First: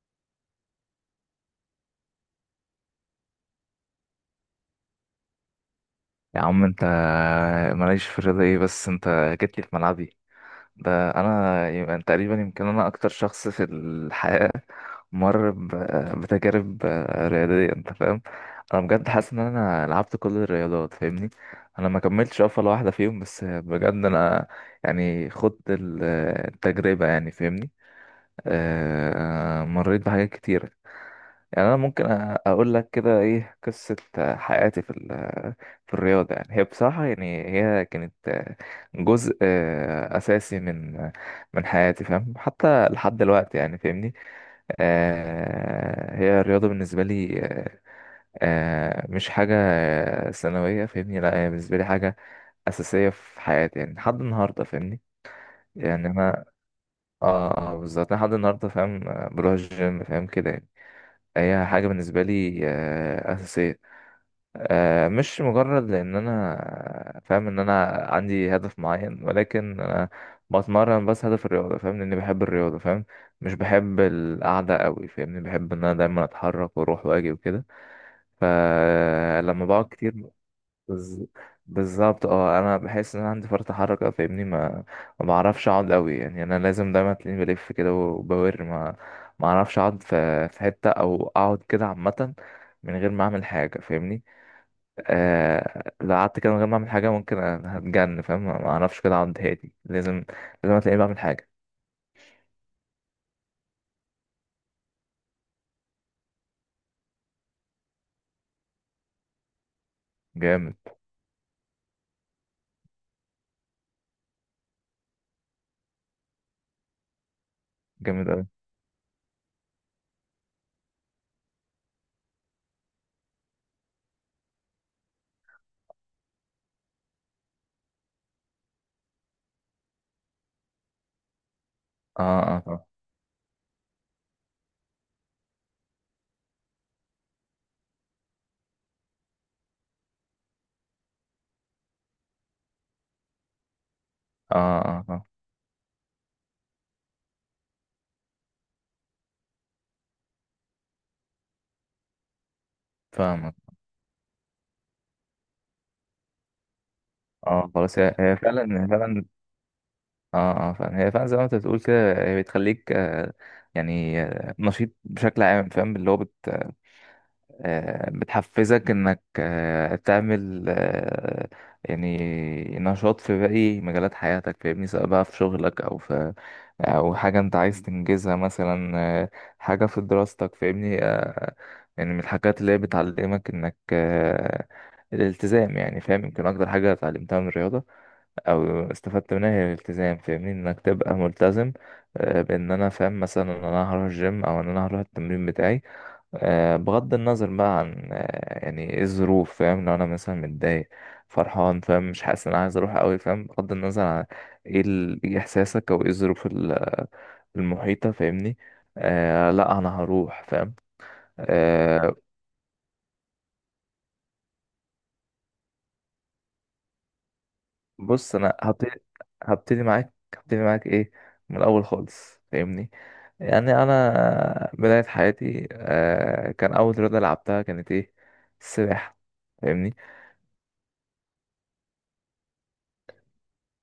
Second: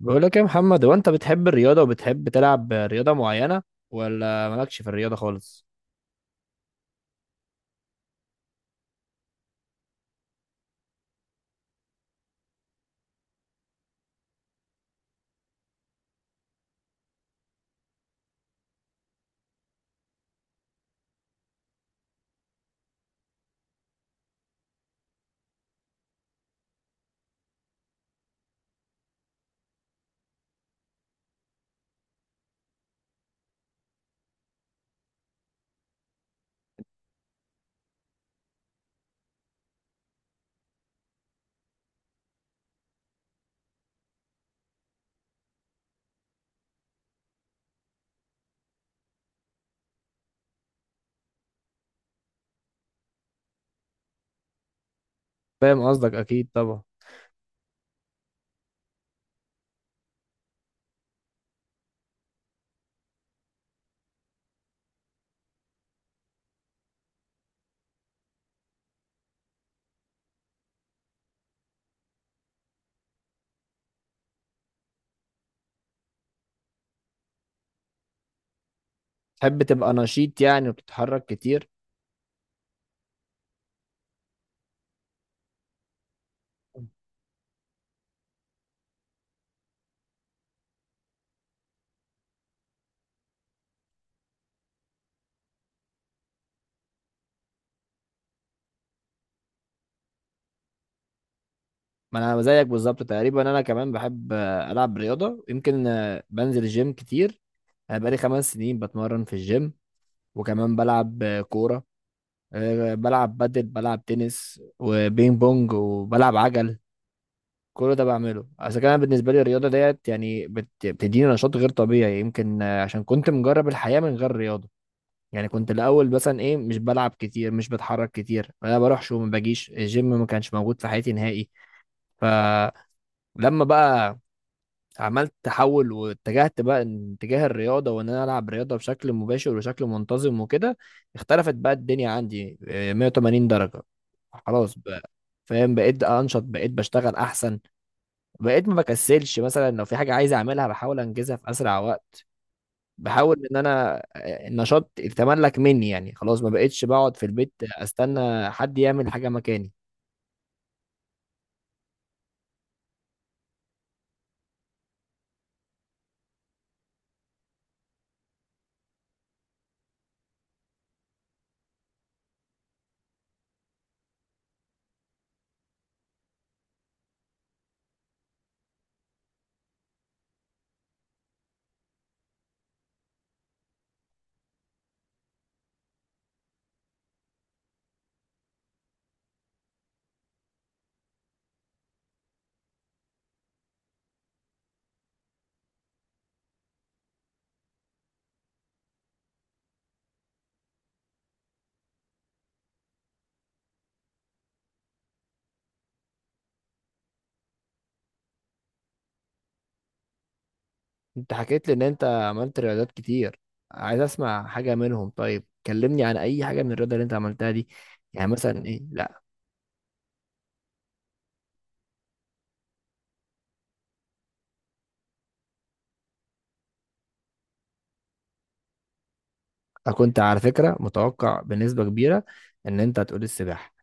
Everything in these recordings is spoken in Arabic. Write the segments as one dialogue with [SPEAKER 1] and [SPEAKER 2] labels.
[SPEAKER 1] بقول لك إيه يا محمد؟ هو انت بتحب الرياضة وبتحب تلعب رياضة معينة، ولا مالكش في الرياضة خالص؟
[SPEAKER 2] يا عم انت، ماليش في الرياضة ايه؟ بس انت جيت لي في ملعبي. ده انا يبقى تقريبا يمكن انا اكتر شخص في الحياة مر بتجارب رياضية، انت فاهم. انا بجد حاسس ان انا لعبت كل الرياضات، فاهمني. انا ما كملتش ولا واحدة فيهم، بس بجد انا يعني خدت التجربة، يعني فاهمني. مريت بحاجات كتير. يعني انا ممكن اقول لك كده ايه قصه حياتي في الرياضه. يعني هي بصراحه، يعني هي كانت جزء اساسي من حياتي، فاهم، حتى لحد دلوقتي يعني فاهمني. هي الرياضه بالنسبه لي مش حاجه ثانويه، فاهمني. لا، هي بالنسبه لي حاجه اساسيه في حياتي، يعني لحد النهارده، فاهمني.
[SPEAKER 1] فاهم
[SPEAKER 2] يعني
[SPEAKER 1] قصدك،
[SPEAKER 2] انا
[SPEAKER 1] اكيد طبعا.
[SPEAKER 2] بالظبط، أنا لحد النهارده فاهم، بروح الجيم، فاهم كده يعني. هي حاجة بالنسبة لي أساسية، مش مجرد لأن أنا فاهم إن أنا عندي هدف معين، ولكن أنا بتمرن بس هدف الرياضة، فاهم، إني بحب الرياضة، فاهم. مش بحب القعدة قوي، فاهمني. بحب إن أنا دايما أتحرك وأروح وأجي وكده.
[SPEAKER 1] تحب
[SPEAKER 2] فلما بقعد
[SPEAKER 1] تبقى
[SPEAKER 2] كتير
[SPEAKER 1] نشيط يعني وبتتحرك
[SPEAKER 2] بز-
[SPEAKER 1] كتير.
[SPEAKER 2] بالظبط، انا بحس ان انا عندي فرط حركه، فاهمني. ما بعرفش اقعد قوي، يعني انا لازم دايما تلاقيني بلف كده وبور. ما اعرفش اقعد في حته او اقعد كده عامه من غير ما اعمل حاجه، فاهمني. لو قعدت كده من غير ما اعمل حاجه ممكن أنا هتجن، فاهم. ما اعرفش كده اقعد هادي، لازم تلاقيني بعمل حاجه.
[SPEAKER 1] ما انا زيك بالظبط تقريبا، انا كمان بحب العب رياضة. يمكن بنزل الجيم كتير. انا بقالي خمس سنين بتمرن في الجيم،
[SPEAKER 2] جامد.
[SPEAKER 1] وكمان بلعب كورة. بلعب بادل، بلعب تنس وبينج بونج، وبلعب عجل. كل ده
[SPEAKER 2] جامد
[SPEAKER 1] بعمله
[SPEAKER 2] قوي.
[SPEAKER 1] اصل كان بالنسبه لي الرياضه ديت يعني بتديني نشاط غير طبيعي. يمكن عشان كنت مجرب الحياه من غير رياضه. يعني كنت الاول مثلا ايه، مش بلعب كتير، مش بتحرك كتير، انا بروحش وما باجيش الجيم، ما كانش موجود في حياتي نهائي.
[SPEAKER 2] اه. اه، اه.
[SPEAKER 1] فلما بقى عملت تحول واتجهت بقى اتجاه الرياضه، وان انا العب رياضه بشكل مباشر وشكل منتظم وكده، اختلفت بقى الدنيا عندي 180 درجه.
[SPEAKER 2] اه.
[SPEAKER 1] خلاص
[SPEAKER 2] اه،
[SPEAKER 1] بقى،
[SPEAKER 2] آه.
[SPEAKER 1] فاهم، بقيت انشط، بقيت بشتغل احسن، بقيت ما بكسلش. مثلا لو في حاجة عايز أعملها بحاول أنجزها في أسرع وقت. بحاول
[SPEAKER 2] فاهمك.
[SPEAKER 1] إن أنا النشاط يتملك مني، يعني خلاص ما بقيتش بقعد في البيت
[SPEAKER 2] اه، خلاص، هي
[SPEAKER 1] أستنى حد
[SPEAKER 2] فعلا
[SPEAKER 1] يعمل
[SPEAKER 2] فعلا.
[SPEAKER 1] حاجة مكاني.
[SPEAKER 2] اه، اه، فعلا، هي فعلا زي ما انت بتقول كده. هي بتخليك يعني نشيط بشكل عام، فاهم، اللي هو بت آه، بتحفزك انك تعمل يعني نشاط في باقي مجالات حياتك، فاهمني، سواء بقى في شغلك او حاجة انت عايز تنجزها، مثلا آه، حاجة في دراستك، فاهمني. يعني من الحاجات اللي هي بتعلمك انك الالتزام، يعني فاهم. يمكن اكتر حاجة اتعلمتها من الرياضة او استفدت منها هي الالتزام، فاهمني، انك تبقى ملتزم بان انا فاهم مثلا ان انا هروح الجيم، او ان انا هروح التمرين بتاعي، بغض النظر بقى عن يعني ايه الظروف، فاهم، لو انا مثلا متضايق، فرحان، فاهم، مش حاسس ان انا عايز اروح قوي، فاهم، بغض النظر عن ايه إيه احساسك او ايه الظروف المحيطة، فاهمني. لا، انا هروح، فاهم.
[SPEAKER 1] أنت حكيت لي إن أنت
[SPEAKER 2] آه
[SPEAKER 1] عملت رياضات كتير، عايز أسمع حاجة منهم. طيب كلمني عن أي حاجة من الرياضة اللي أنت عملتها دي، يعني
[SPEAKER 2] بص، انا
[SPEAKER 1] مثلا إيه.
[SPEAKER 2] هبتدي
[SPEAKER 1] لا،
[SPEAKER 2] هبتدي معاك هبتدي معاك ايه من الاول خالص، فاهمني. يعني انا بداية حياتي كان اول رياضة لعبتها كانت ايه؟ السباحة،
[SPEAKER 1] أنا
[SPEAKER 2] فاهمني.
[SPEAKER 1] كنت على فكرة متوقع بنسبة كبيرة إن أنت هتقول السباحة.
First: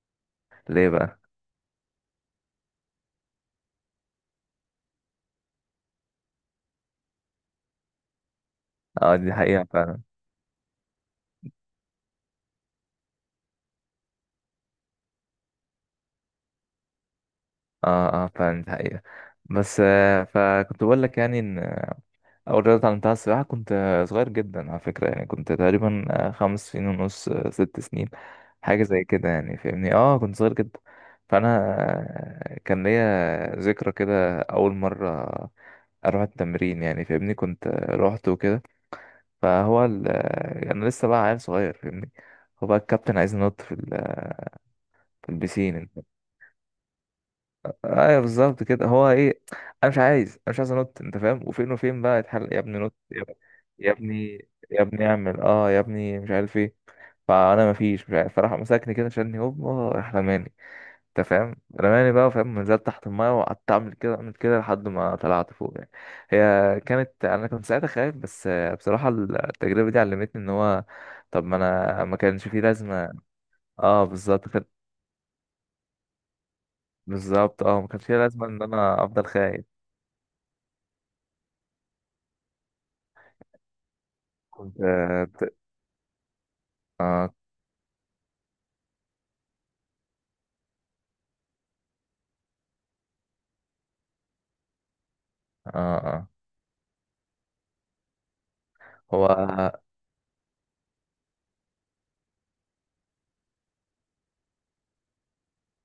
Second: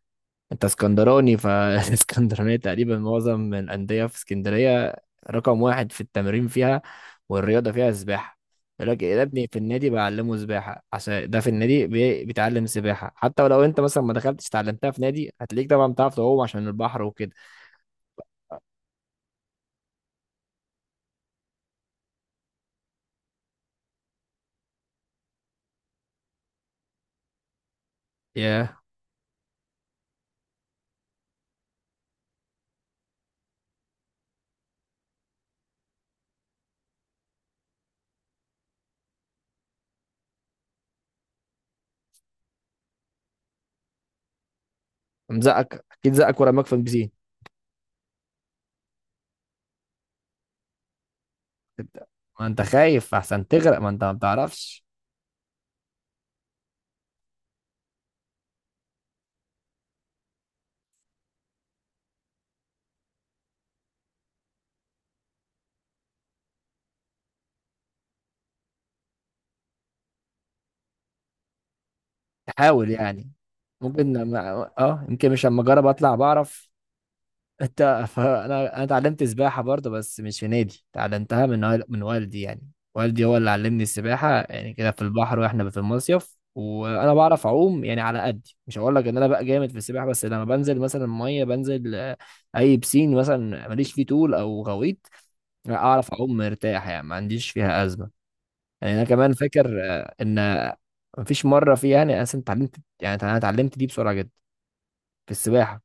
[SPEAKER 1] انت
[SPEAKER 2] ليه بقى؟
[SPEAKER 1] اسكندراني، فالاسكندرانية تقريبا معظم من الأندية في اسكندرية رقم واحد في التمرين فيها، والرياضة فيها السباحة. يقول لك إيه،
[SPEAKER 2] اه،
[SPEAKER 1] يا
[SPEAKER 2] دي
[SPEAKER 1] ابني في
[SPEAKER 2] حقيقة
[SPEAKER 1] النادي
[SPEAKER 2] فعلا.
[SPEAKER 1] بعلمه سباحة، عشان ده في النادي بيتعلم سباحة، حتى ولو انت مثلا ما دخلتش اتعلمتها في نادي هتلاقيك طبعا بتعرف تعوم عشان البحر وكده.
[SPEAKER 2] اه، اه، فعلا، دي حقيقة. بس فكنت بقول لك يعني ان اول رياضة اتعلمتها السباحة. كنت صغير جدا على فكرة، يعني كنت تقريبا 5 سنين ونص، 6 سنين،
[SPEAKER 1] ياه،
[SPEAKER 2] حاجة زي كده يعني فاهمني. اه كنت صغير جدا. فانا كان ليا ذكرى كده اول مرة اروح التمرين، يعني فاهمني، كنت روحت وكده. فهو ال... انا لسه بقى عيل صغير، فاهمني. هو بقى الكابتن عايز ينط في البسين،
[SPEAKER 1] مزقك
[SPEAKER 2] انت.
[SPEAKER 1] اكيد، زقك ورماك في البسين.
[SPEAKER 2] ايوه، بالظبط كده، هو ايه، انا مش عايز انط، انت فاهم، وفين
[SPEAKER 1] تبدأ،
[SPEAKER 2] بقى
[SPEAKER 1] ما
[SPEAKER 2] يتحل، يا
[SPEAKER 1] انت
[SPEAKER 2] ابني نط،
[SPEAKER 1] خايف
[SPEAKER 2] يا ابني،
[SPEAKER 1] احسن تغرق، ما
[SPEAKER 2] يا
[SPEAKER 1] انت ما
[SPEAKER 2] ابني، يا
[SPEAKER 1] بتعرفش
[SPEAKER 2] ابني اعمل يا ابني مش عارف ايه. فانا مفيش مش عارف، فراح مسكني كده، شالني هوب، راح رماني، انت فاهم، رماني بقى، فاهم، نزلت تحت المايه وقعدت اعمل كده اعمل كده لحد ما طلعت فوق يعني. هي كانت انا كنت ساعتها خايف، بس بصراحه التجربه دي علمتني ان هو، طب ما انا ما كانش فيه
[SPEAKER 1] تحاول
[SPEAKER 2] لازمه.
[SPEAKER 1] يعني.
[SPEAKER 2] اه
[SPEAKER 1] ممكن لما،
[SPEAKER 2] بالظبط كانت-
[SPEAKER 1] اه، يمكن مش لما اجرب اطلع بعرف.
[SPEAKER 2] بالظبط، ما
[SPEAKER 1] انت،
[SPEAKER 2] كانش فيه
[SPEAKER 1] فانا
[SPEAKER 2] لازمه ان
[SPEAKER 1] انا
[SPEAKER 2] انا
[SPEAKER 1] اتعلمت
[SPEAKER 2] افضل
[SPEAKER 1] سباحه
[SPEAKER 2] خايف.
[SPEAKER 1] برضه، بس مش في نادي، اتعلمتها من من والدي يعني. والدي هو اللي علمني السباحه، يعني
[SPEAKER 2] كنت
[SPEAKER 1] كده في
[SPEAKER 2] اه.
[SPEAKER 1] البحر واحنا في المصيف، وانا
[SPEAKER 2] اه.
[SPEAKER 1] بعرف اعوم يعني على قدي. مش هقول لك ان انا بقى جامد في السباحه، بس لما بنزل مثلا ميه، بنزل اي بسين مثلا ماليش فيه طول او غويط، اعرف
[SPEAKER 2] آه.
[SPEAKER 1] اعوم مرتاح يعني، ما عنديش فيها ازمه. يعني انا
[SPEAKER 2] هو
[SPEAKER 1] كمان فاكر
[SPEAKER 2] اه.
[SPEAKER 1] ان مفيش مره فيها يعني، انا أصلاً اتعلمت، يعني انا اتعلمت دي بسرعه جدا في السباحه،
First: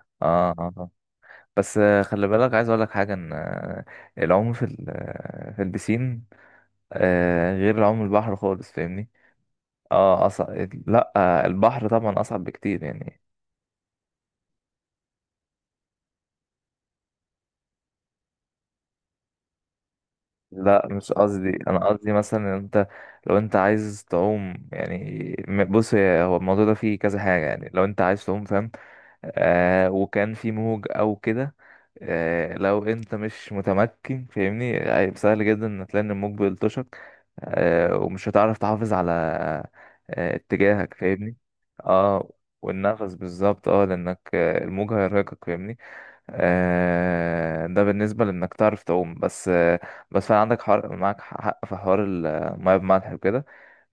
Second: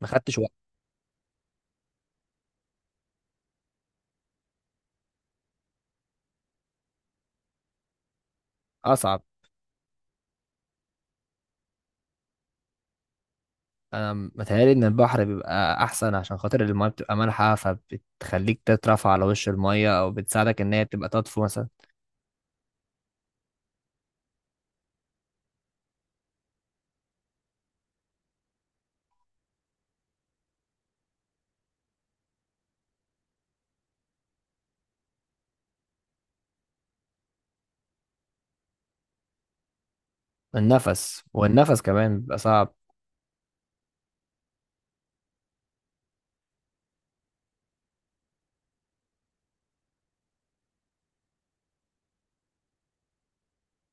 [SPEAKER 1] ما خدتش وقت.
[SPEAKER 2] آه. بس خلي بالك، عايز اقول لك حاجه، ان العوم في البسين غير العوم البحر خالص، فاهمني.
[SPEAKER 1] اصعب.
[SPEAKER 2] اه، اصعب. لا، البحر طبعا اصعب بكتير، يعني.
[SPEAKER 1] انا متهيألي ان البحر بيبقى احسن عشان خاطر المايه بتبقى مالحه، فبتخليك تترفع على وش المايه، او بتساعدك ان هي
[SPEAKER 2] لا،
[SPEAKER 1] تبقى
[SPEAKER 2] مش
[SPEAKER 1] تطفو
[SPEAKER 2] قصدي،
[SPEAKER 1] مثلا.
[SPEAKER 2] انا قصدي مثلا ان انت، لو انت عايز تعوم، يعني بص، هو الموضوع ده فيه كذا حاجة، يعني لو انت عايز تعوم، فاهم، وكان في موج او كده، لو انت مش متمكن، فاهمني، هيبقى سهل جدا ان تلاقي ان الموج بيلطشك، ومش هتعرف تحافظ على اتجاهك،
[SPEAKER 1] النفس،
[SPEAKER 2] فاهمني.
[SPEAKER 1] والنفس كمان
[SPEAKER 2] اه
[SPEAKER 1] بيبقى صعب.
[SPEAKER 2] والنفس بالظبط، لانك الموج هيرهقك، فاهمني. ده بالنسبة لإنك تعرف تعوم. بس فعلا عندك معاك حق في حوار المية بملح وكده.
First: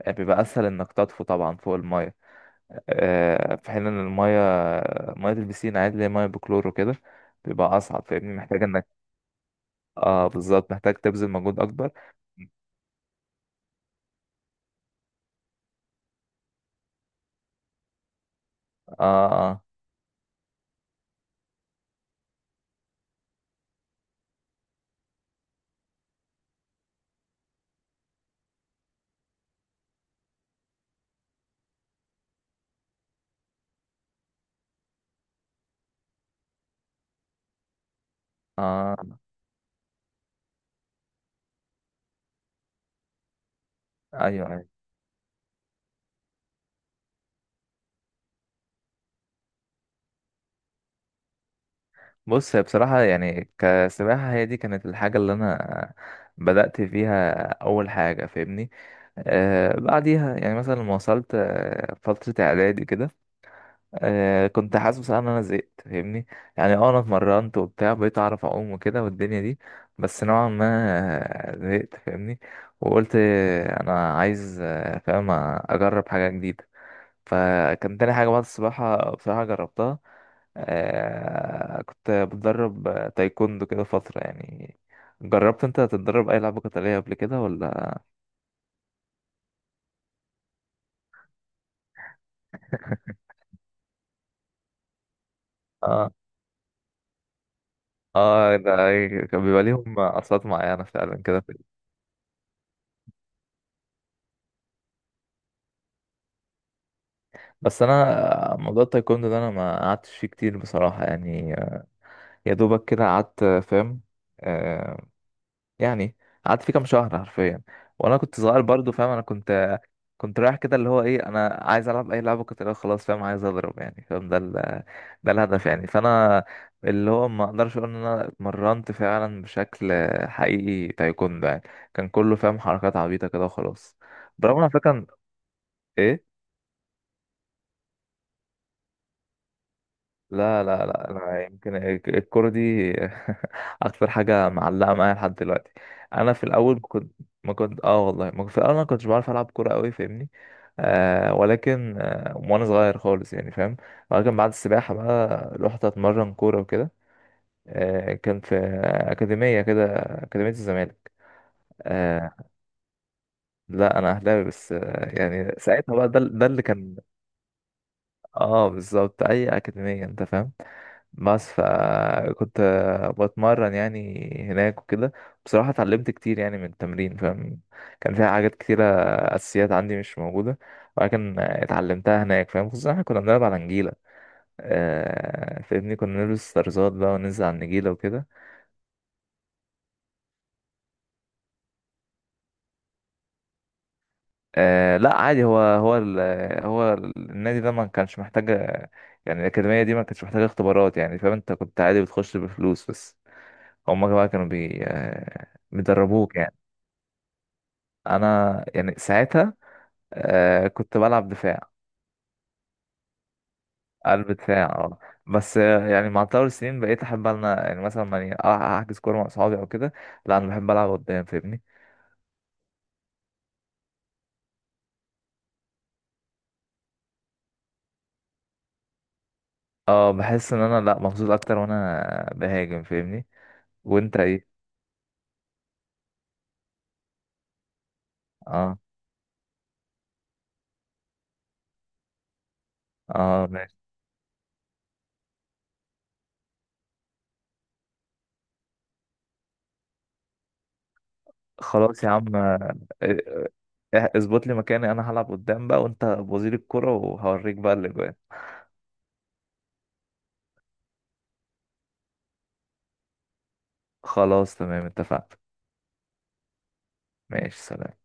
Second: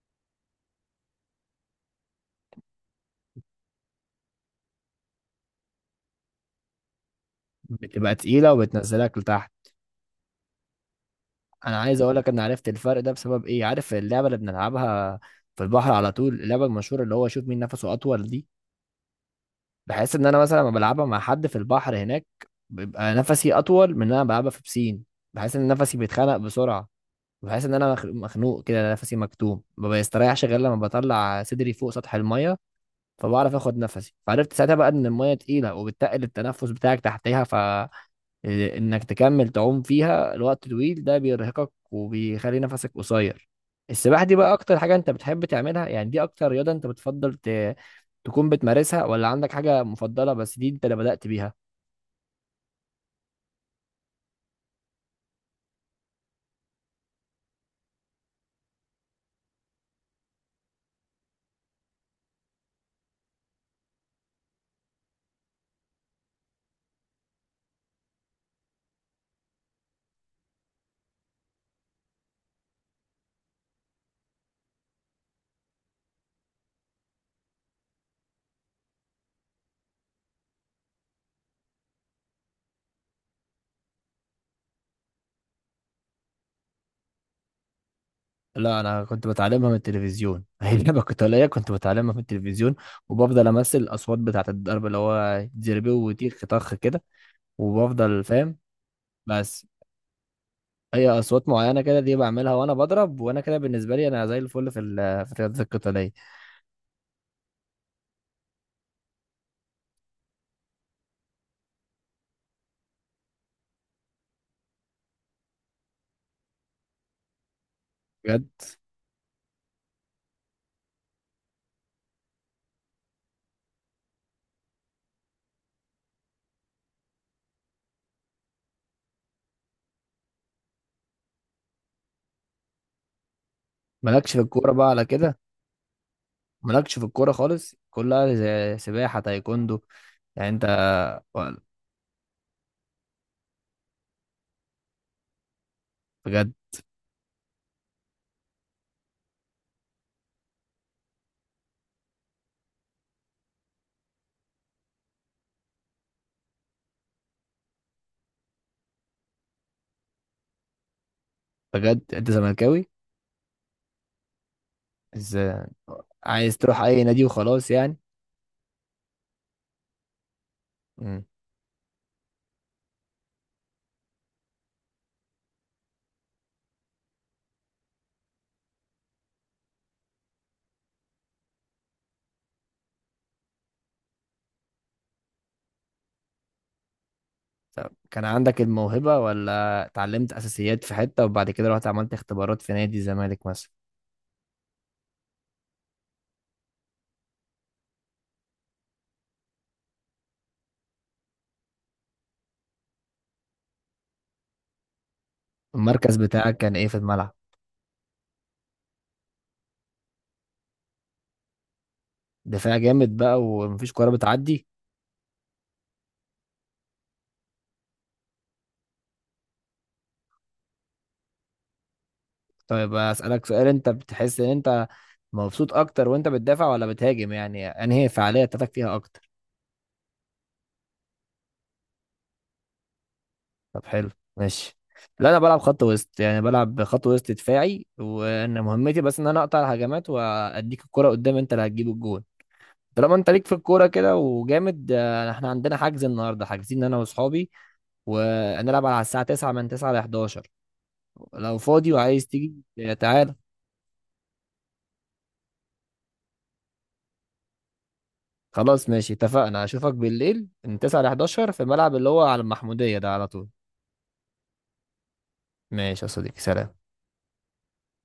[SPEAKER 2] بيبقى أسهل إنك تطفو طبعا فوق المية، في حين إن مية البسين عادي، اللي هي مية بكلور وكده، بيبقى أصعب،
[SPEAKER 1] بتبقى
[SPEAKER 2] فاهمني،
[SPEAKER 1] تقيله
[SPEAKER 2] محتاج إنك
[SPEAKER 1] وبتنزلك لتحت.
[SPEAKER 2] اه بالظبط، محتاج تبذل مجهود
[SPEAKER 1] انا
[SPEAKER 2] أكبر.
[SPEAKER 1] عايز اقول لك ان عرفت الفرق ده بسبب ايه. عارف اللعبه اللي بنلعبها في البحر على طول، اللعبه المشهوره اللي هو شوف مين نفسه اطول دي،
[SPEAKER 2] اه.
[SPEAKER 1] بحس ان انا مثلا لما بلعبها مع حد في البحر هناك بيبقى نفسي اطول من ان انا بلعبها في بسين. بحس ان نفسي بيتخنق بسرعه، بحس ان انا مخنوق كده، أنا نفسي مكتوم، ما بيستريحش غير لما بطلع صدري فوق سطح الميه فبعرف اخد نفسي. فعرفت ساعتها بقى ان الميه تقيله، وبتقل التنفس بتاعك تحتها، فانك
[SPEAKER 2] اه. آه.
[SPEAKER 1] تكمل تعوم فيها لوقت طويل ده بيرهقك وبيخلي نفسك قصير. السباحه دي
[SPEAKER 2] أيوه،
[SPEAKER 1] بقى
[SPEAKER 2] أيوه.
[SPEAKER 1] اكتر حاجه انت بتحب تعملها يعني؟ دي اكتر رياضه انت بتفضل تكون بتمارسها، ولا عندك حاجه مفضله، بس دي انت اللي بدأت بيها؟
[SPEAKER 2] بص، هي بصراحة يعني كسباحة، هي دي كانت الحاجة اللي أنا بدأت فيها أول حاجة، فاهمني. بعديها، يعني مثلا لما وصلت فترة إعدادي كده، كنت حاسس بصراحة إن أنا زهقت، فاهمني. يعني أنا اتمرنت وبتاع، بقيت أعرف أعوم وكده والدنيا دي، بس نوعا ما زهقت، فاهمني. وقلت أنا عايز، فاهم، أجرب حاجة جديدة. فكان تاني حاجة بعد السباحة بصراحة جربتها كنت بتدرب تايكوندو كده فترة، يعني جربت انت تتدرب اي لعبة قتالية قبل كده ولا؟
[SPEAKER 1] لا، انا كنت بتعلمها من التلفزيون. هي اللعبه القتاليه كنت بتعلمها من التلفزيون، وبفضل امثل الاصوات بتاعت الضرب اللي هو زربيه
[SPEAKER 2] اه،
[SPEAKER 1] وتيخ طخ كده، وبفضل
[SPEAKER 2] اه،
[SPEAKER 1] فاهم،
[SPEAKER 2] ده كان بيبقى
[SPEAKER 1] بس.
[SPEAKER 2] ليهم اصوات معينة
[SPEAKER 1] هي
[SPEAKER 2] فعلا كده.
[SPEAKER 1] اصوات معينه كده دي بعملها وانا بضرب، وانا كده بالنسبه لي انا زي الفل في الرياضات القتاليه.
[SPEAKER 2] بس انا موضوع التايكوندو ده انا ما قعدتش فيه كتير بصراحة، يعني يا دوبك كده قعدت، فاهم آه يعني قعدت فيه كام شهر حرفيا. وانا كنت صغير
[SPEAKER 1] بجد،
[SPEAKER 2] برضو، فاهم، انا كنت رايح كده، اللي هو ايه، انا عايز العب اي لعبه قتاليه، خلاص، فاهم، عايز اضرب يعني، فاهم، ده الهدف يعني، فانا اللي هو ما اقدرش اقول ان انا اتمرنت فعلا بشكل حقيقي تايكوندو يعني، كان كله فاهم حركات عبيطه كده وخلاص.
[SPEAKER 1] مالكش في
[SPEAKER 2] برغم على
[SPEAKER 1] الكوره بقى على
[SPEAKER 2] فكره،
[SPEAKER 1] كده؟
[SPEAKER 2] ايه،
[SPEAKER 1] مالكش في الكوره خالص، كلها زي سباحه تايكوندو يعني،
[SPEAKER 2] لا
[SPEAKER 1] انت؟
[SPEAKER 2] لا لا، انا يمكن الكوره دي اكتر حاجه معلقه معايا لحد دلوقتي. انا في
[SPEAKER 1] بجد؟
[SPEAKER 2] الاول كنت، ما كنت اه والله، ما كنت في الاول انا ما كنتش بعرف العب كوره قوي، فاهمني، ولكن وانا صغير خالص يعني فاهم، ولكن بعد السباحه بقى رحت اتمرن كوره وكده. كان في اكاديميه كده، اكاديميه الزمالك.
[SPEAKER 1] بجد انت
[SPEAKER 2] آه
[SPEAKER 1] زملكاوي؟
[SPEAKER 2] لا، انا اهلاوي، بس يعني
[SPEAKER 1] ازاي؟
[SPEAKER 2] ساعتها بقى، ده
[SPEAKER 1] عايز
[SPEAKER 2] اللي
[SPEAKER 1] تروح
[SPEAKER 2] كان.
[SPEAKER 1] اي نادي وخلاص يعني.
[SPEAKER 2] اه، بالظبط، اي اكاديميه، انت فاهم، بس فكنت بتمرن يعني هناك وكده. بصراحة اتعلمت كتير يعني من التمرين، فاهم، كان فيها حاجات كتيرة أساسيات عندي مش موجودة، ولكن اتعلمتها هناك، فاهم، خصوصا احنا كنا بنلعب على نجيلة. فاهمني، كنا نلبس طرزات بقى وننزل على
[SPEAKER 1] طب
[SPEAKER 2] النجيلة
[SPEAKER 1] كان
[SPEAKER 2] وكده.
[SPEAKER 1] عندك الموهبة، ولا اتعلمت أساسيات في حتة، وبعد كده رحت عملت اختبارات في نادي الزمالك مثلا؟
[SPEAKER 2] لا، عادي، هو النادي ده ما كانش محتاج، يعني الأكاديمية دي ما كانتش محتاجة اختبارات، يعني فاهم، انت كنت عادي بتخش بفلوس بس. هما بقى كانوا بي آه،
[SPEAKER 1] المركز
[SPEAKER 2] بيدربوك يعني.
[SPEAKER 1] بتاعك كان إيه في الملعب؟
[SPEAKER 2] انا يعني ساعتها كنت بلعب دفاع.
[SPEAKER 1] دفاع جامد بقى، ومفيش كورة
[SPEAKER 2] قلب
[SPEAKER 1] بتعدي.
[SPEAKER 2] دفاع. اه بس يعني مع تطور السنين بقيت احب انا، يعني مثلا ماني احجز كوره مع اصحابي او كده، لا، انا بحب العب قدام، فاهمني.
[SPEAKER 1] طيب أسألك سؤال، أنت بتحس إن أنت مبسوط أكتر وأنت بتدافع ولا بتهاجم؟ يعني أنهي هي الفعالية بتاعتك فيها أكتر؟
[SPEAKER 2] اه، بحس ان انا، لا، مبسوط اكتر وانا بهاجم، فاهمني.
[SPEAKER 1] طب حلو.
[SPEAKER 2] وانت ايه؟
[SPEAKER 1] ماشي. لا أنا بلعب خط وسط، يعني بلعب خط وسط دفاعي، وأنا
[SPEAKER 2] اه.
[SPEAKER 1] مهمتي بس إن أنا أقطع الهجمات وأديك الكرة قدام، أنت اللي هتجيب الجون. طالما انت
[SPEAKER 2] اه،
[SPEAKER 1] ليك في
[SPEAKER 2] ماشي.
[SPEAKER 1] الكوره كده وجامد، احنا عندنا حجز النهارده، حاجزين انا واصحابي، وهنلعب على الساعه 9:00، من 9 ل 11. لو فاضي
[SPEAKER 2] خلاص يا
[SPEAKER 1] وعايز
[SPEAKER 2] عم،
[SPEAKER 1] تيجي، تعالى.
[SPEAKER 2] اظبط لي مكاني، انا هلعب قدام بقى، وانت وزير الكرة، وهوريك بقى الاجوان.
[SPEAKER 1] خلاص ماشي، اتفقنا، اشوفك بالليل من 9 ل 11 في الملعب اللي هو على المحموديه ده على طول.
[SPEAKER 2] خلاص تمام، اتفقنا.
[SPEAKER 1] ماشي يا صديقي، سلام.
[SPEAKER 2] ماشي، سلام.